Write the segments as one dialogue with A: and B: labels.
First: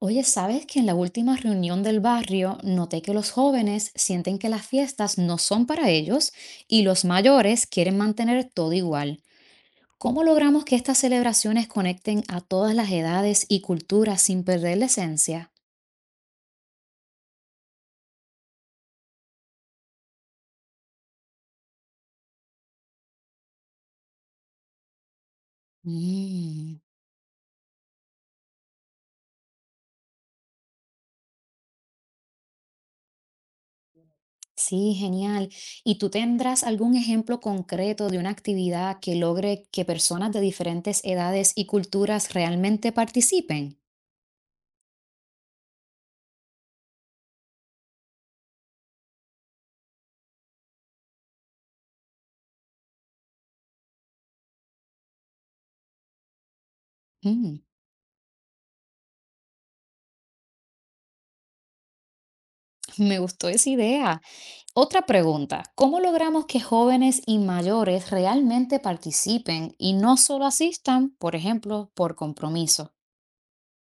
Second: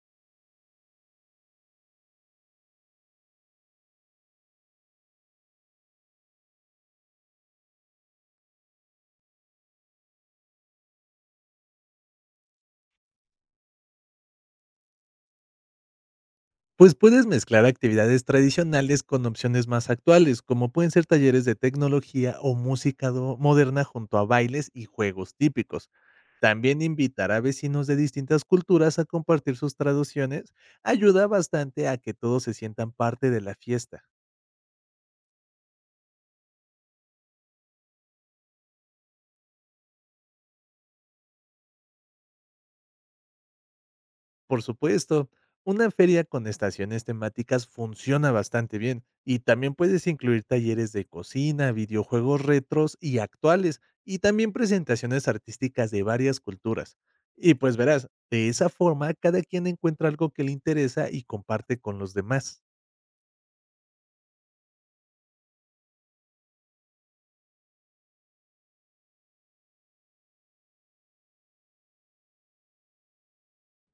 A: Oye, ¿sabes que en la última reunión del barrio noté que los jóvenes sienten que las fiestas no son para ellos y los mayores quieren mantener todo igual? ¿Cómo logramos que estas celebraciones conecten a todas las edades y culturas sin perder la esencia?
B: Pues puedes mezclar actividades tradicionales con opciones más actuales, como pueden ser talleres de tecnología o música moderna junto a bailes y juegos típicos.
A: Mm,
B: También invitar a vecinos de distintas culturas a compartir sus traducciones ayuda bastante a que todos se sientan parte de la fiesta.
A: sí, genial. ¿Y tú tendrás algún ejemplo concreto de una actividad que logre que personas de diferentes edades y culturas realmente participen?
B: Por supuesto, una feria con estaciones temáticas funciona bastante bien y también puedes incluir talleres de cocina, videojuegos retros y actuales y también presentaciones artísticas de varias culturas. Y
A: Mm,
B: pues verás, de esa forma cada quien encuentra algo que le interesa y comparte con los demás.
A: Me gustó esa idea. Otra pregunta, ¿cómo logramos que jóvenes y mayores realmente participen y no solo asistan, por ejemplo, por compromiso?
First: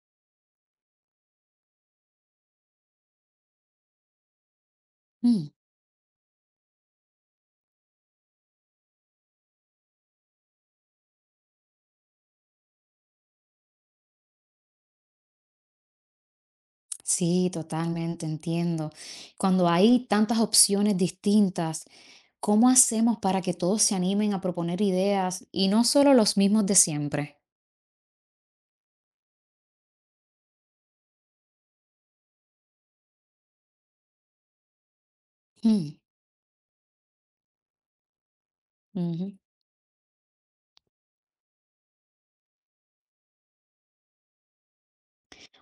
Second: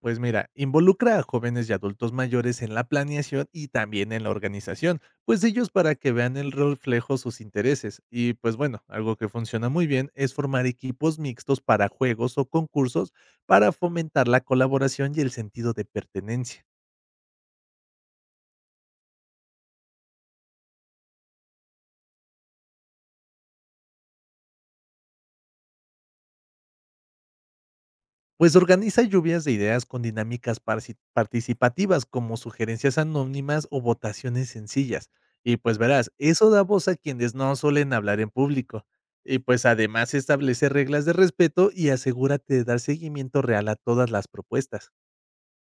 B: Pues mira, involucra a jóvenes y adultos mayores en la planeación y también en la organización, pues
A: Mm,
B: ellos, para que vean el reflejo sus intereses. Y pues bueno, algo que funciona muy bien es formar equipos mixtos para juegos o concursos para fomentar la colaboración y el sentido de pertenencia.
A: sí, totalmente entiendo. Cuando hay tantas opciones distintas, ¿cómo hacemos para que todos se animen a proponer ideas y no solo los mismos de siempre?
B: Pues organiza lluvias de ideas con dinámicas participativas, como sugerencias anónimas o votaciones sencillas. Y pues
A: Mm,
B: verás, eso da voz a quienes no suelen hablar en público.
A: ujú.
B: Y pues además, establece reglas de respeto y asegúrate de dar seguimiento real a todas las propuestas.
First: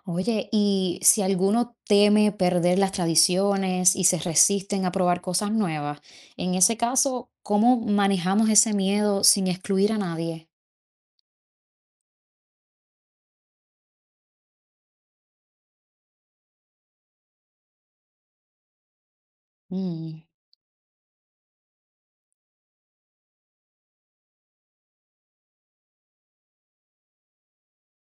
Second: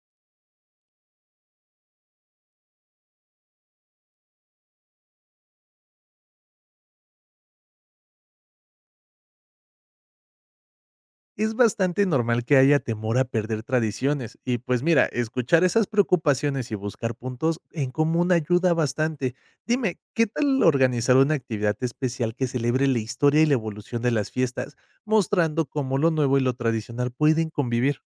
A: Oye, y si alguno teme perder las tradiciones y se resisten a probar cosas nuevas, en ese caso, ¿cómo manejamos ese miedo sin excluir a nadie?
B: Es bastante normal que haya temor a perder tradiciones, y pues mira, escuchar esas preocupaciones y buscar puntos en común ayuda bastante. Dime,
A: Mm,
B: ¿qué tal organizar una actividad especial que celebre la historia y la evolución de las fiestas, mostrando cómo lo nuevo y lo tradicional pueden convivir?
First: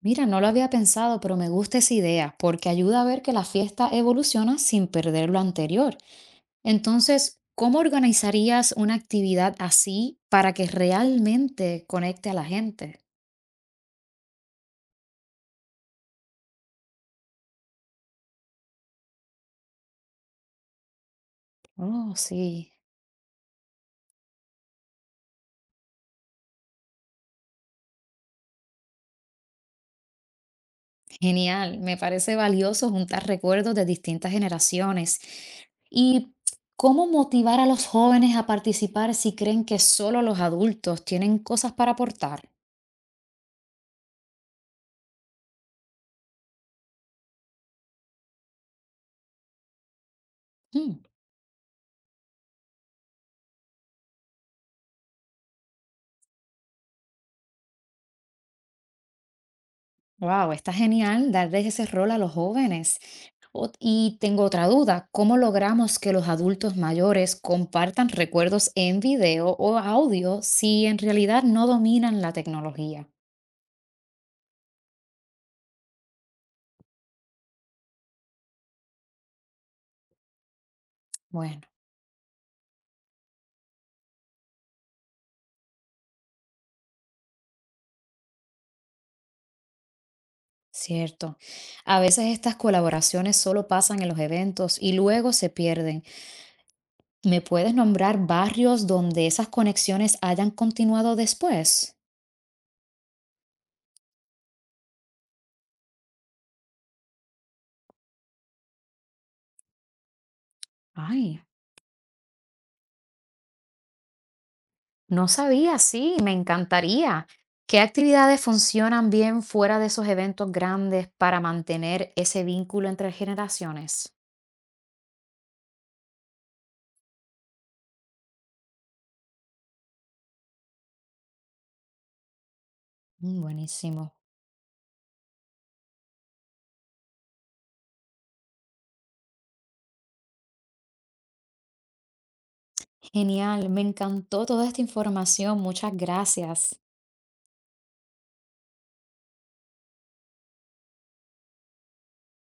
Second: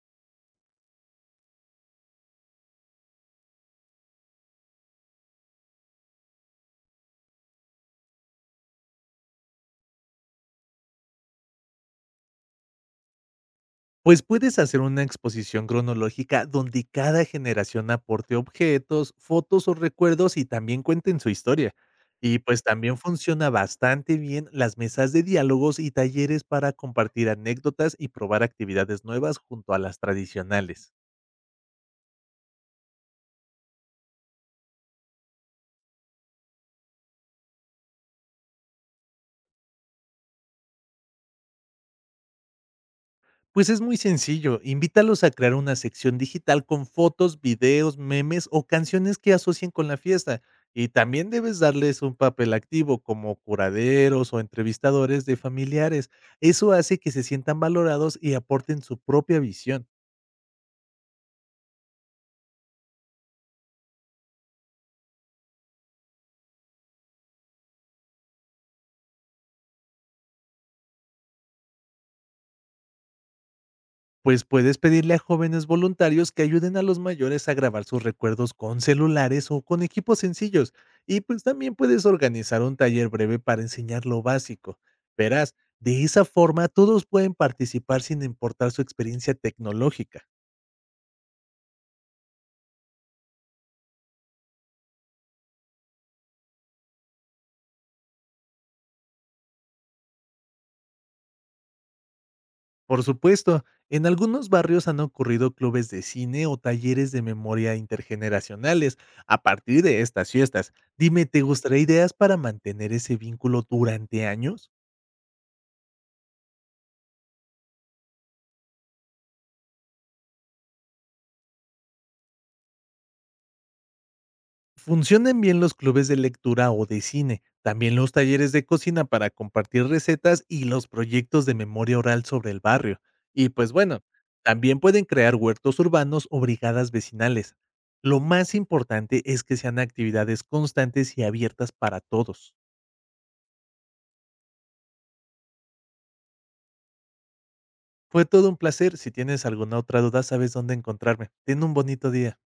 A: Mira, no lo había pensado, pero me gusta esa idea porque ayuda a ver que la fiesta evoluciona sin perder lo anterior. Entonces, ¿cómo organizarías una actividad así para que realmente conecte a la gente?
B: Pues puedes hacer una exposición cronológica donde cada generación aporte objetos, fotos o recuerdos y también cuenten su historia.
A: Oh,
B: Y pues
A: sí.
B: también funciona bastante bien las mesas de diálogos y talleres para compartir anécdotas y probar actividades nuevas junto a las tradicionales.
A: Genial, me parece valioso juntar recuerdos de distintas generaciones. ¿Y cómo motivar a los jóvenes a participar si creen que solo los adultos tienen cosas para aportar?
B: Pues es muy sencillo, invítalos a crear una sección digital con fotos, videos, memes o canciones que asocien con la fiesta. Y también debes darles un papel activo, como curaderos o entrevistadores de familiares. Eso hace que se sientan valorados y aporten su propia visión.
A: Wow, está genial darles ese rol a los jóvenes. Y tengo otra duda, ¿cómo logramos que los adultos mayores compartan recuerdos en video o audio si en realidad no dominan la tecnología?
B: Pues puedes pedirle a jóvenes voluntarios que ayuden a los mayores a grabar sus recuerdos con celulares o con equipos sencillos. Y pues
A: Bueno.
B: también puedes organizar un taller breve para enseñar lo básico. Verás, de esa forma todos pueden participar sin importar su experiencia tecnológica.
A: Cierto. A veces estas colaboraciones solo pasan en los eventos y luego se pierden. ¿Me puedes nombrar barrios donde esas conexiones hayan continuado después?
B: Por supuesto, en algunos barrios han ocurrido clubes de cine o talleres de memoria intergeneracionales a partir de estas fiestas. Dime, ¿te
A: Ay,
B: gustaría ideas para mantener ese vínculo durante años?
A: no sabía, sí, me encantaría. ¿Qué actividades funcionan bien fuera de esos eventos grandes para mantener ese vínculo entre generaciones?
B: Funcionan bien los clubes de lectura o de cine, también los talleres de cocina para compartir recetas y los proyectos de memoria oral sobre el barrio.
A: Mm,
B: Y pues bueno,
A: buenísimo.
B: también pueden crear huertos urbanos o brigadas vecinales. Lo más importante es que sean actividades constantes y abiertas para todos.
A: Genial, me encantó toda esta información. Muchas gracias.
B: Fue todo un placer. Si tienes alguna otra duda, sabes dónde encontrarme. Ten un bonito día.